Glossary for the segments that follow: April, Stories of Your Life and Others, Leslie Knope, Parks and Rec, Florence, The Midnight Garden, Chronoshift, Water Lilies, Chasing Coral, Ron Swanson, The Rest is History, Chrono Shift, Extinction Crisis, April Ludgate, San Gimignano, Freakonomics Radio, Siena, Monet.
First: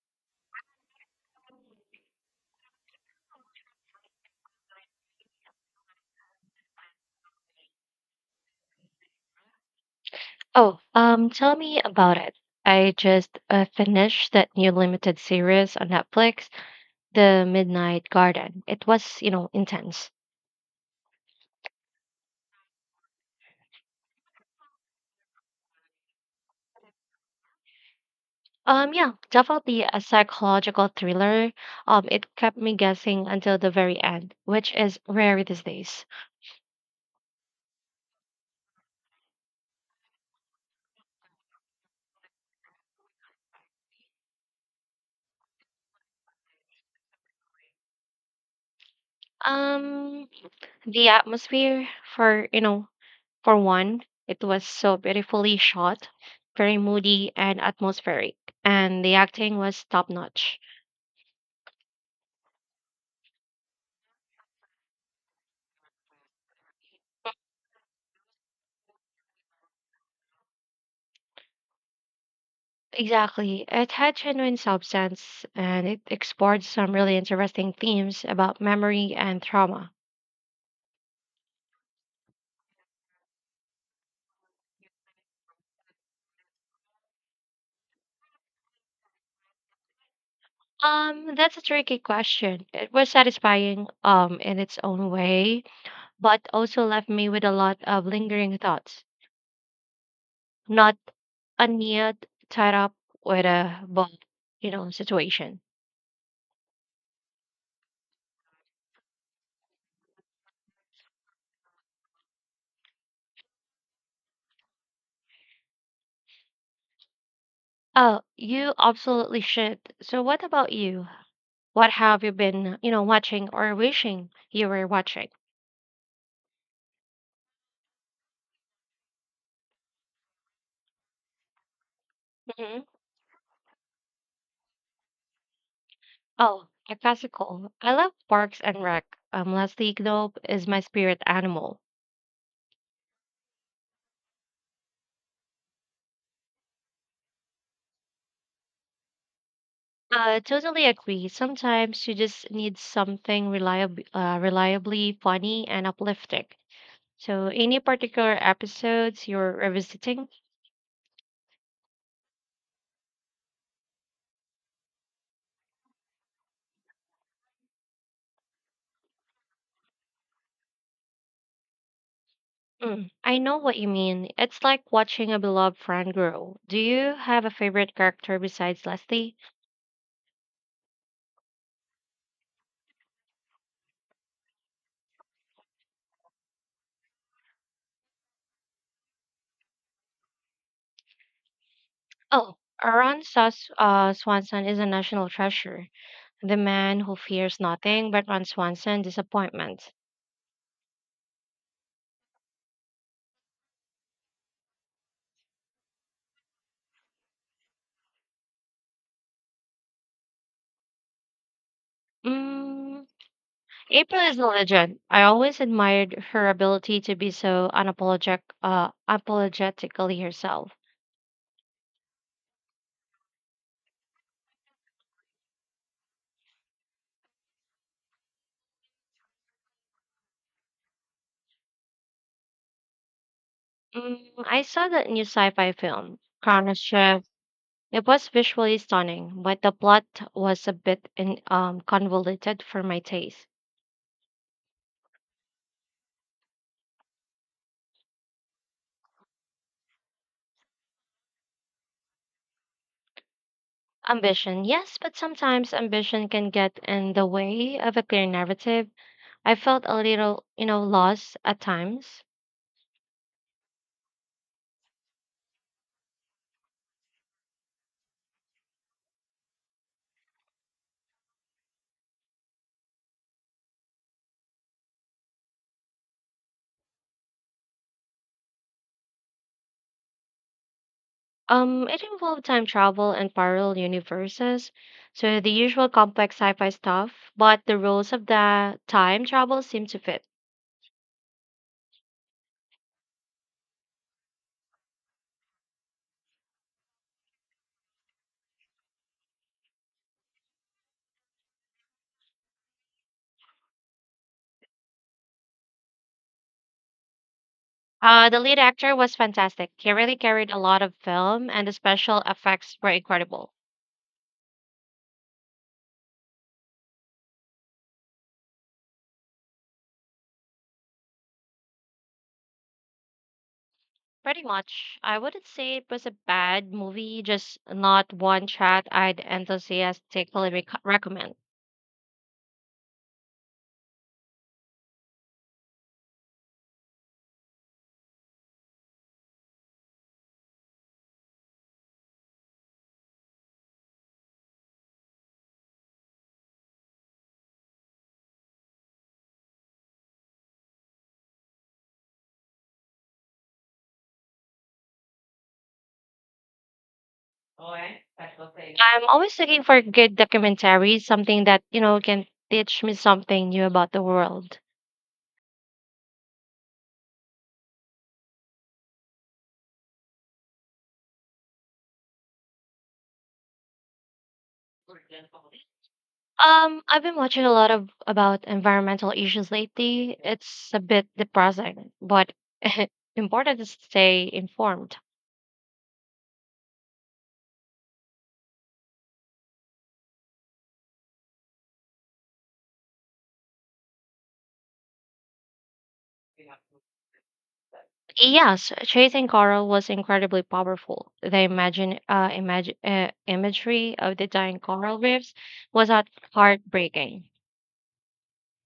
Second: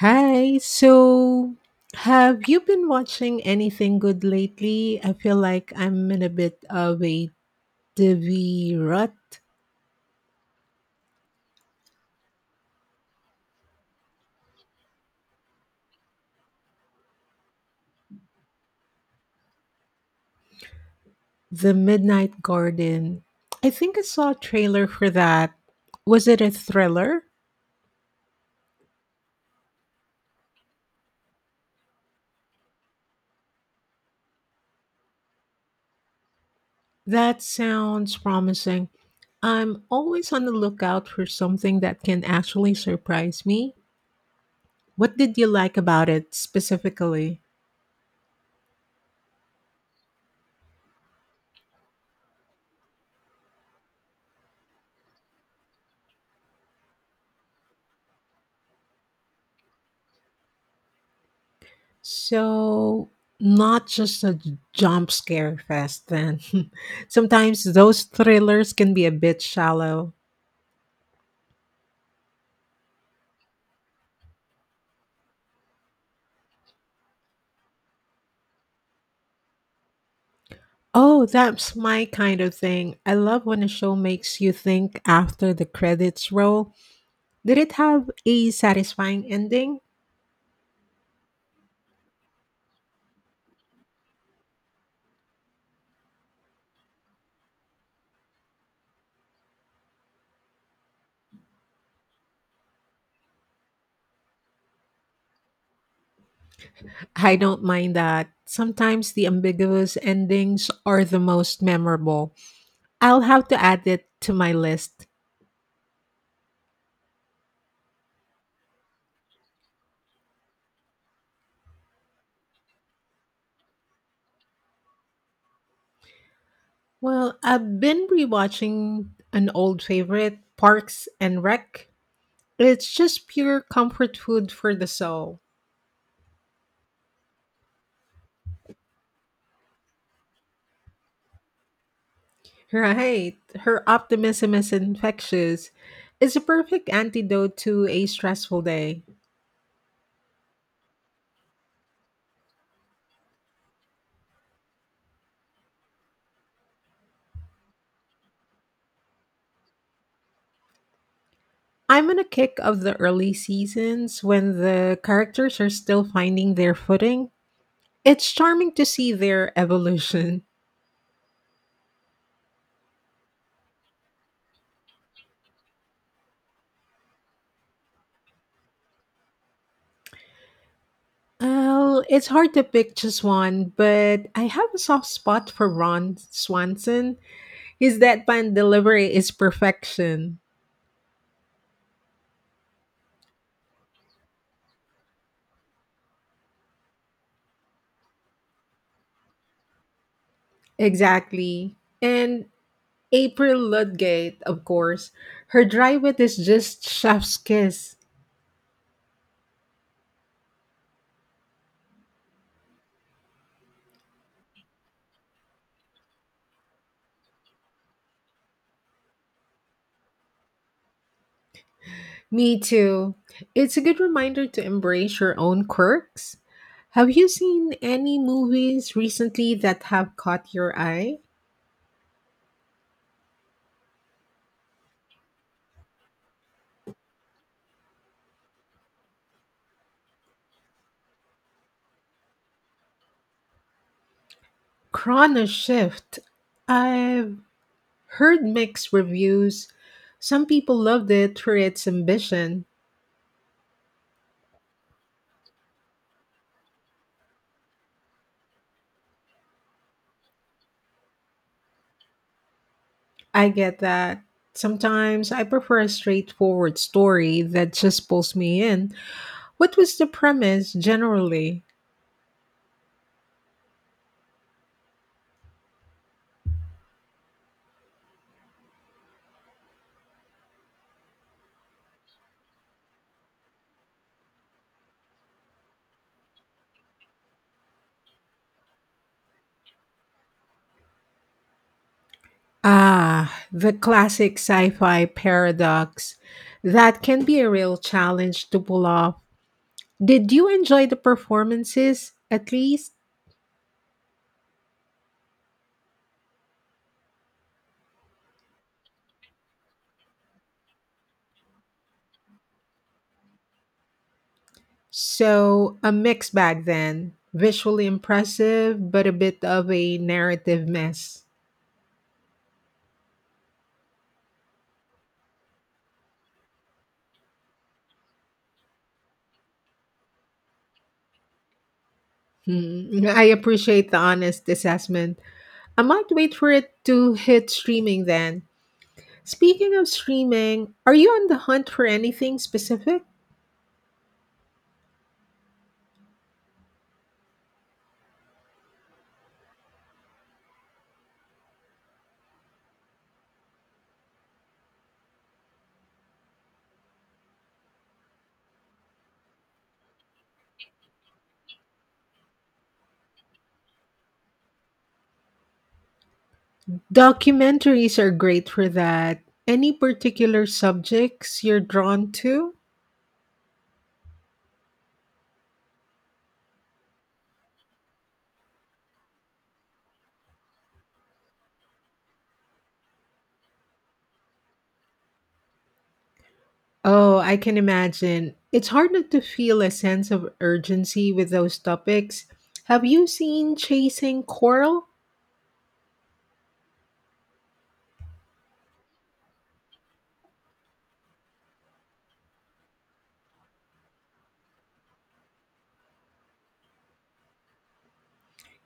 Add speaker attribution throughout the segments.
Speaker 1: Hi. So, have you been watching anything good lately? I feel like I'm in a bit of a TV rut.
Speaker 2: Oh, tell me about it. I just finished that new limited series on Netflix, The Midnight Garden. It was, intense.
Speaker 1: The Midnight Garden. I think I saw a trailer for that. Was it a thriller?
Speaker 2: Yeah, definitely a psychological thriller. It kept me guessing until the very end, which is rare these days.
Speaker 1: That sounds promising. I'm always on the lookout for something that can actually surprise me. What did you like about it specifically?
Speaker 2: Um, the atmosphere for, for one, it was so beautifully shot, very moody and atmospheric, and the acting was top notch.
Speaker 1: So, not just a jump scare fest then. Sometimes those thrillers can be a bit shallow.
Speaker 2: Exactly. It had genuine substance and it explored some really interesting themes about memory and trauma.
Speaker 1: Oh, that's my kind of thing. I love when a show makes you think after the credits roll. Did it have a satisfying ending?
Speaker 2: That's a tricky question. It was satisfying, in its own way, but also left me with a lot of lingering thoughts. Not a neat tied up with a book, situation.
Speaker 1: I don't mind that. Sometimes the ambiguous endings are the most memorable. I'll have to add it to my list.
Speaker 2: Oh, you absolutely should. So what about you? What have you been, watching or wishing you were watching?
Speaker 1: Well, I've been rewatching an old favorite, Parks and Rec. It's just pure comfort food for the soul.
Speaker 2: Oh, a classical. I love Parks and Rec. Leslie Knope is my spirit animal.
Speaker 1: Right. Her optimism is infectious. It's a perfect antidote to a stressful day.
Speaker 2: I totally agree. Sometimes you just need something reliably funny and uplifting. So, any particular episodes you're revisiting?
Speaker 1: I'm on a kick of the early seasons when the characters are still finding their footing. It's charming to see their evolution.
Speaker 2: Mm, I know what you mean. It's like watching a beloved friend grow. Do you have a favorite character besides Leslie?
Speaker 1: Well, it's hard to pick just one, but I have a soft spot for Ron Swanson. His deadpan delivery is perfection.
Speaker 2: Oh, Swanson is a national treasure. The man who fears nothing but Ron Swanson disappointment.
Speaker 1: Exactly. And April Ludgate, of course. Her dry wit is just chef's kiss.
Speaker 2: Mm, April is a legend. I always admired her ability to be so apologetically herself.
Speaker 1: Me too. It's a good reminder to embrace your own quirks. Have you seen any movies recently that have caught your eye?
Speaker 2: Mm, I saw that new sci-fi film, Chronoshift. It was visually stunning, but the plot was a bit convoluted for my taste.
Speaker 1: Chrono Shift. I've heard mixed reviews. Some people loved it for its ambition.
Speaker 2: Ambition, yes, but sometimes ambition can get in the way of a clear narrative. I felt a little, lost at times.
Speaker 1: I get that. Sometimes I prefer a straightforward story that just pulls me in. What was the premise generally?
Speaker 2: It involved time travel and parallel universes, so the usual complex sci-fi stuff, but the rules of the time travel seemed to fit.
Speaker 1: Ah, the classic sci fi paradox. That can be a real challenge to pull off. Did you enjoy the performances, at least?
Speaker 2: The lead actor was fantastic. He really carried a lot of film, and the special effects were incredible.
Speaker 1: So, a mixed bag then. Visually impressive, but a bit of a narrative mess.
Speaker 2: Pretty much, I wouldn't say it was a bad movie, just not one that I'd enthusiastically recommend.
Speaker 1: Hmm, I appreciate the honest assessment. I might wait for it to hit streaming then. Speaking of streaming, are you on the hunt for anything specific?
Speaker 2: I'm always looking for good documentaries, something that, can teach me something new about the world.
Speaker 1: Documentaries are great for that. Any particular subjects you're drawn to?
Speaker 2: I've been watching a lot of about environmental issues lately. It's a bit depressing, but important to stay informed.
Speaker 1: Oh, I can imagine. It's hard not to feel a sense of urgency with those topics. Have you seen Chasing Coral?
Speaker 2: Yes, chasing coral was incredibly powerful. The imagine imagine imagery of the dying coral reefs was heartbreaking.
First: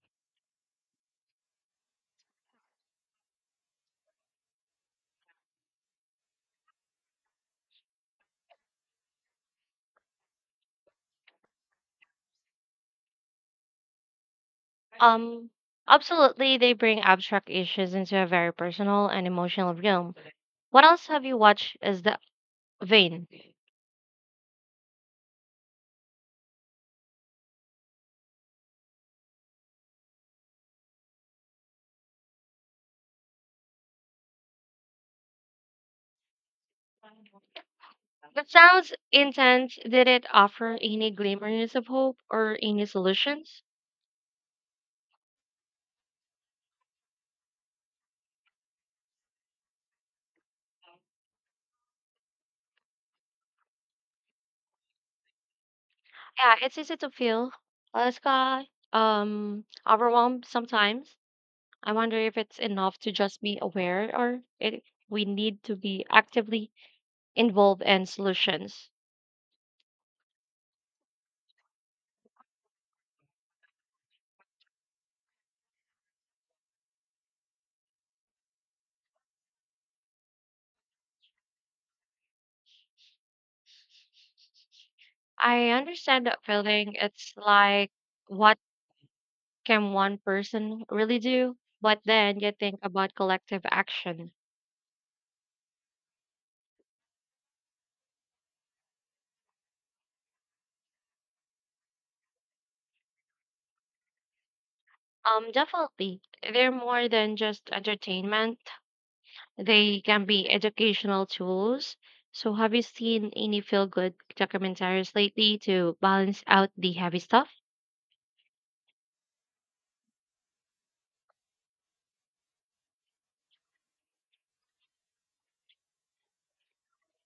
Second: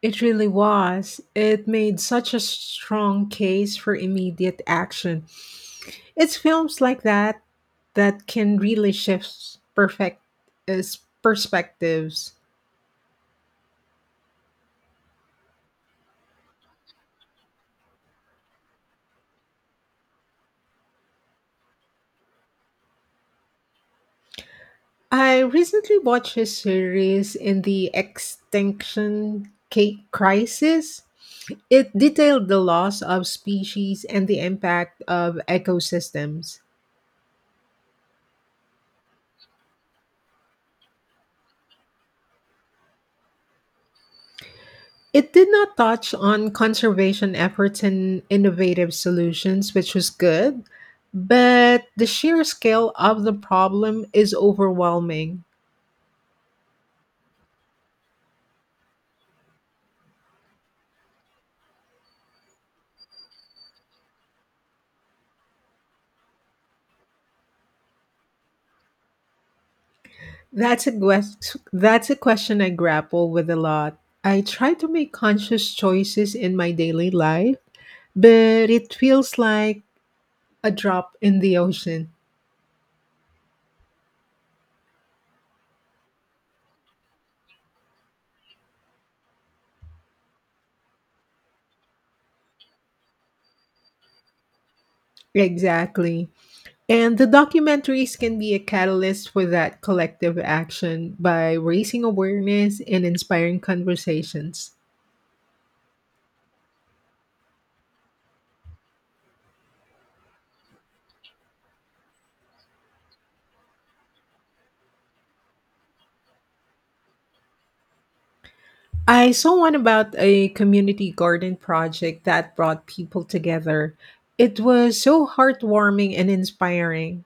Speaker 1: It really was. It made such a strong case for immediate action. It's films like that that can really shift perfect uh, perspectives.
Speaker 2: Um, Absolutely, they bring abstract issues into a very personal and emotional realm. What else have you watched? Is the vein?
Speaker 1: I recently watched his series in the Crisis. It detailed the loss of species and the impact of ecosystems.
Speaker 2: That sounds intense. Did it offer any glimmers of hope or any solutions?
Speaker 1: It did not touch on conservation efforts and innovative solutions, which was good, but the sheer scale of the problem is overwhelming.
Speaker 2: Yeah, it's easy to feel uh, sky, overwhelmed sometimes. I wonder if it's enough to just be aware or if we need to be actively involved in solutions.
Speaker 1: That's a question I grapple with a lot. I try to make conscious choices in my daily life but it feels like a drop in the ocean.
Speaker 2: I understand that feeling. It's like, what can one person really do? But then you think about collective action.
Speaker 1: Exactly. And the documentaries can be a catalyst for that collective action by raising awareness and inspiring conversations.
Speaker 2: Definitely, they're more than just entertainment. They can be educational tools. So, have you seen any feel good documentaries lately to balance out the heavy stuff?
Speaker 1: I saw one about a community garden project that brought people together. It was so heartwarming and inspiring.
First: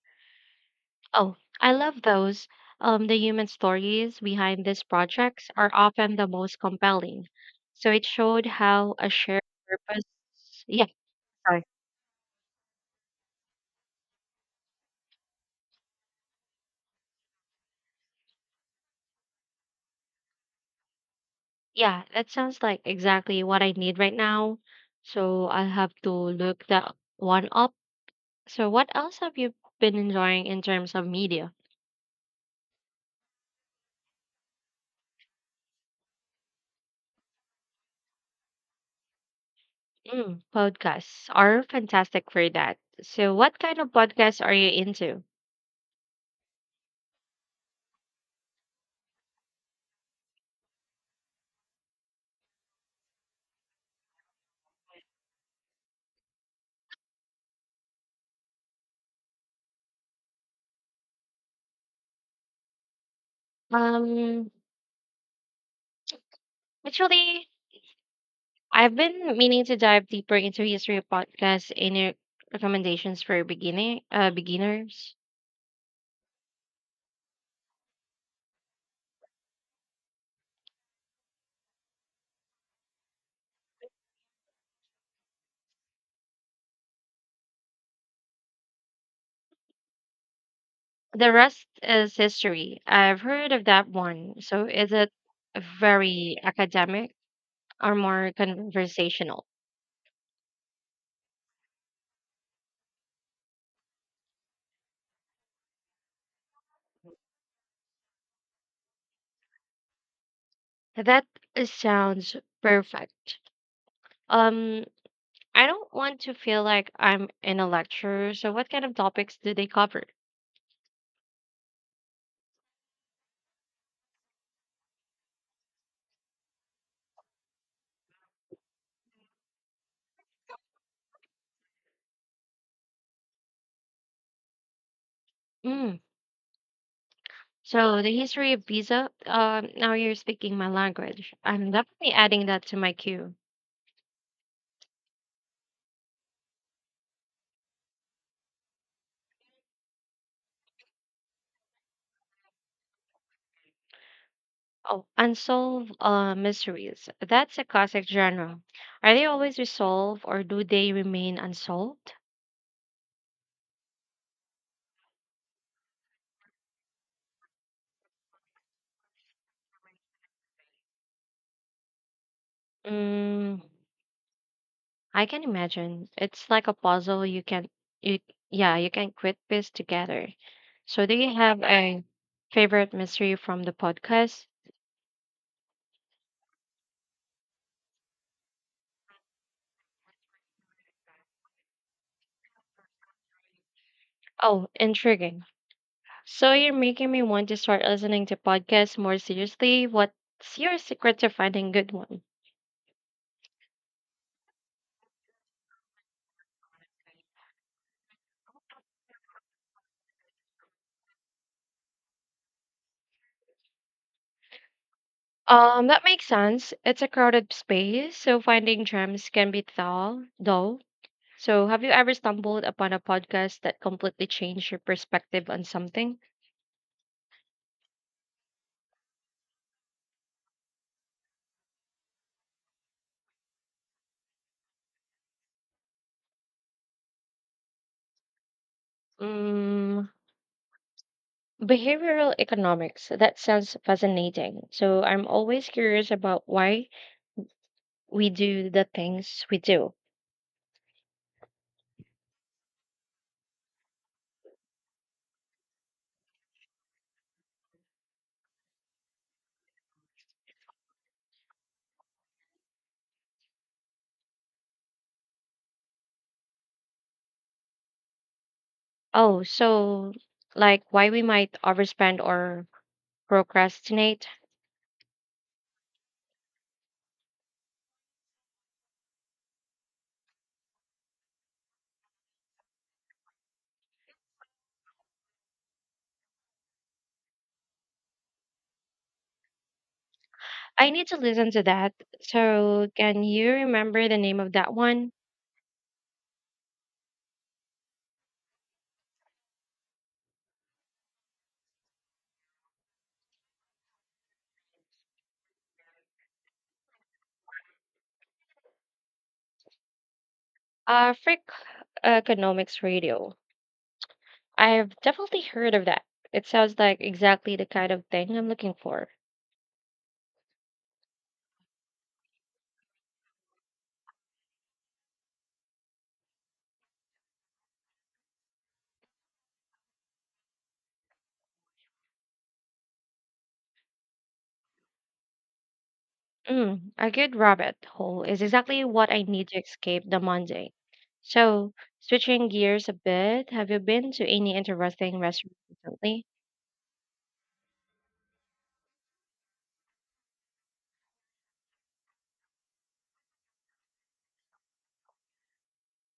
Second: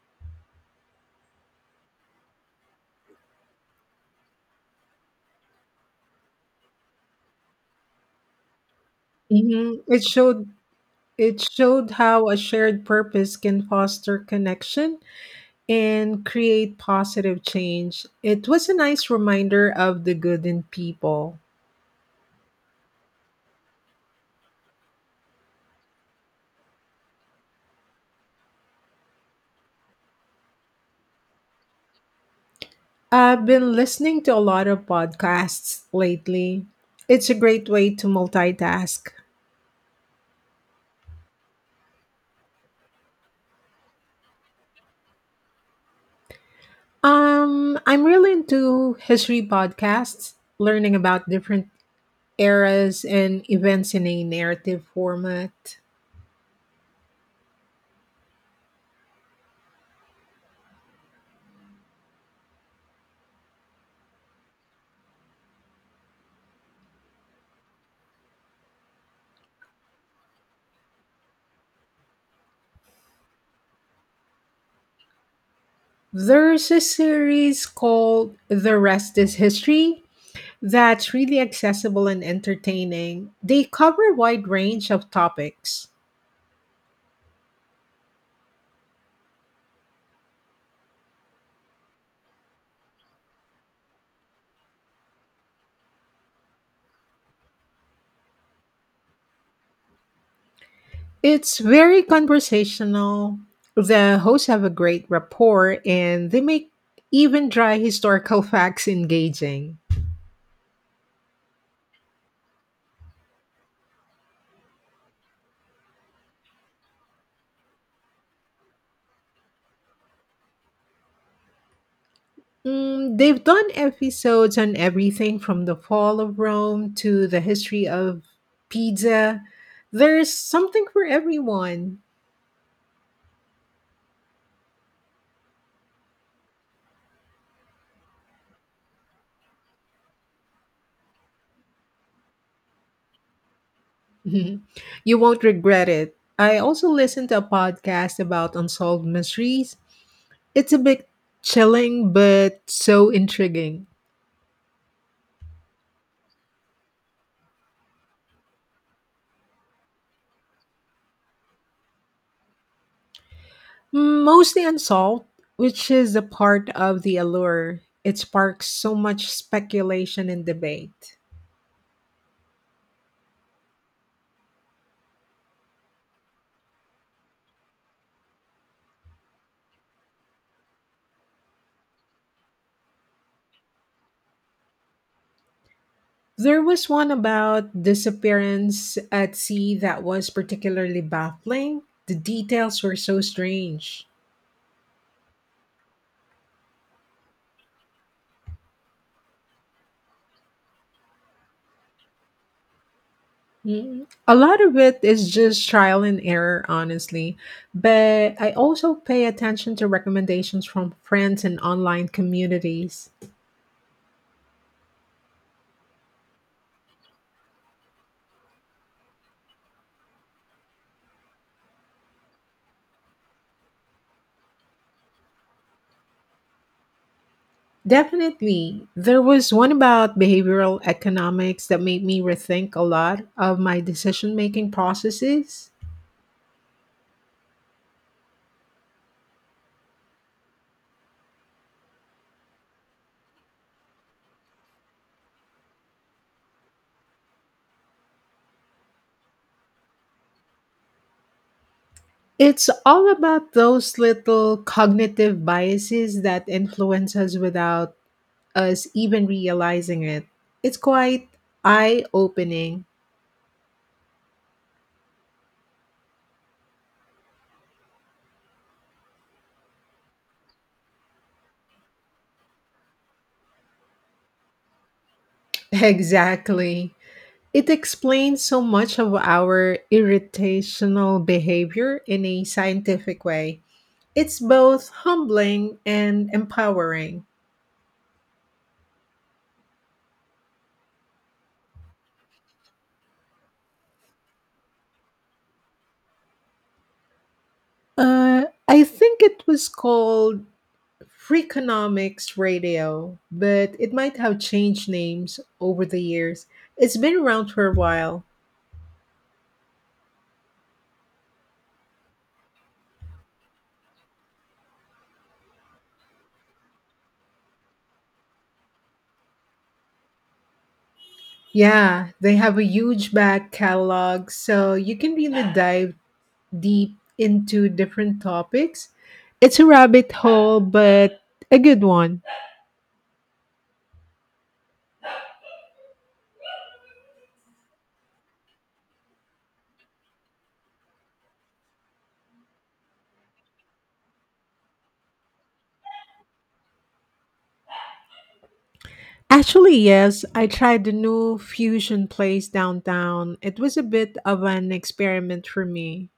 Speaker 2: Oh, I love those. The human stories behind these projects are often the most compelling. So, it showed how a shared
Speaker 1: Mhm.
Speaker 2: purpose. Yeah,
Speaker 1: It
Speaker 2: sorry.
Speaker 1: showed how a shared purpose can foster connection and create positive change. It was a nice reminder of the good in people.
Speaker 2: Yeah, that sounds like exactly what I need right now. So, I'll have to look that one up. So, what else have you been enjoying in terms of media?
Speaker 1: I've been listening to a lot of podcasts lately. It's a great way to multitask.
Speaker 2: Mm, podcasts are fantastic for that. So, what kind of podcasts are you into?
Speaker 1: I'm really into history podcasts, learning about different eras and events in a narrative format.
Speaker 2: Um, Actually, I've been meaning to dive deeper into history of podcasts. Any recommendations for beginning beginners?
Speaker 1: There's a series called The Rest is History that's really accessible and entertaining. They cover a wide range of topics.
Speaker 2: The rest is history. I've heard of that one. So, is it very academic or more conversational?
Speaker 1: It's very conversational. The hosts have a great rapport and they make even dry historical facts engaging.
Speaker 2: That sounds perfect. Um, I don't want to feel like I'm in a lecture. So, what kind of topics do they cover?
Speaker 1: Mm, they've done episodes on everything from the fall of Rome to the history of pizza. There's something for everyone.
Speaker 2: Mm. So, the history of Giza. Now you're speaking my language. I'm definitely adding that to my queue.
Speaker 1: Mhm. You won't regret it. I also listened to a podcast about unsolved mysteries. It's a bit chilling, but so intriguing.
Speaker 2: Oh, unsolved mysteries. That's a classic genre. Are they always resolved or do they remain unsolved?
Speaker 1: Mostly unsolved, which is a part of the allure. It sparks so much speculation and debate.
Speaker 2: Mm, I can imagine. It's like a puzzle you yeah, you can quit piece together. So do you have a favorite mystery from the podcast?
Speaker 1: There was one about disappearance at sea that was particularly baffling. The details were so strange.
Speaker 2: Oh, intriguing. So you're making me want to start listening to podcasts more seriously. What's your secret to finding good one?
Speaker 1: Mm, a lot of it is just trial and error, honestly. But I also pay attention to recommendations from friends and online communities.
Speaker 2: That makes sense. It's a crowded space, so finding gems can be dull. So have you ever stumbled upon a podcast that completely changed your perspective on something?
Speaker 1: Definitely, there was one about behavioral economics that made me rethink a lot of my decision making processes.
Speaker 2: Mm, behavioral economics. That sounds fascinating. So I'm always curious about why we do the things we do.
Speaker 1: It's all about those little cognitive biases that influence us without us even realizing it. It's quite eye opening.
Speaker 2: Oh, so like why we might overspend or procrastinate?
Speaker 1: Exactly. It explains so much of our irritational behavior in a scientific way. It's both humbling and empowering.
Speaker 2: I need to listen to that. So, can you remember the name of that one?
Speaker 1: I think it was called Freakonomics Radio, but it might have changed names over the years. It's been around for a while.
Speaker 2: Frick Economics Radio. I've definitely heard of that. It sounds like exactly the kind of thing I'm looking for.
Speaker 1: Yeah, they have a huge back catalog, so you can really dive deep into different topics. It's a rabbit hole, but a good one.
Speaker 2: Mm, a good rabbit hole is exactly what I need to escape the Monday. So, switching gears a bit, have you been to any interesting restaurants recently?
Speaker 1: Actually, yes, I tried the new fusion place downtown. It was a bit of an experiment for me.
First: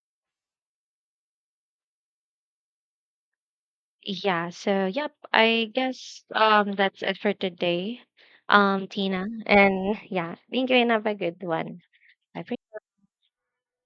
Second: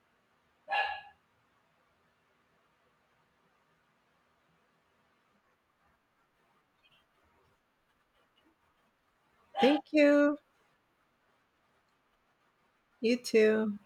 Speaker 2: Yeah, so yep, I guess that's it for today. Tina.
Speaker 1: Thank
Speaker 2: And yeah,
Speaker 1: you.
Speaker 2: thank you and have a good one. Bye for
Speaker 1: You too.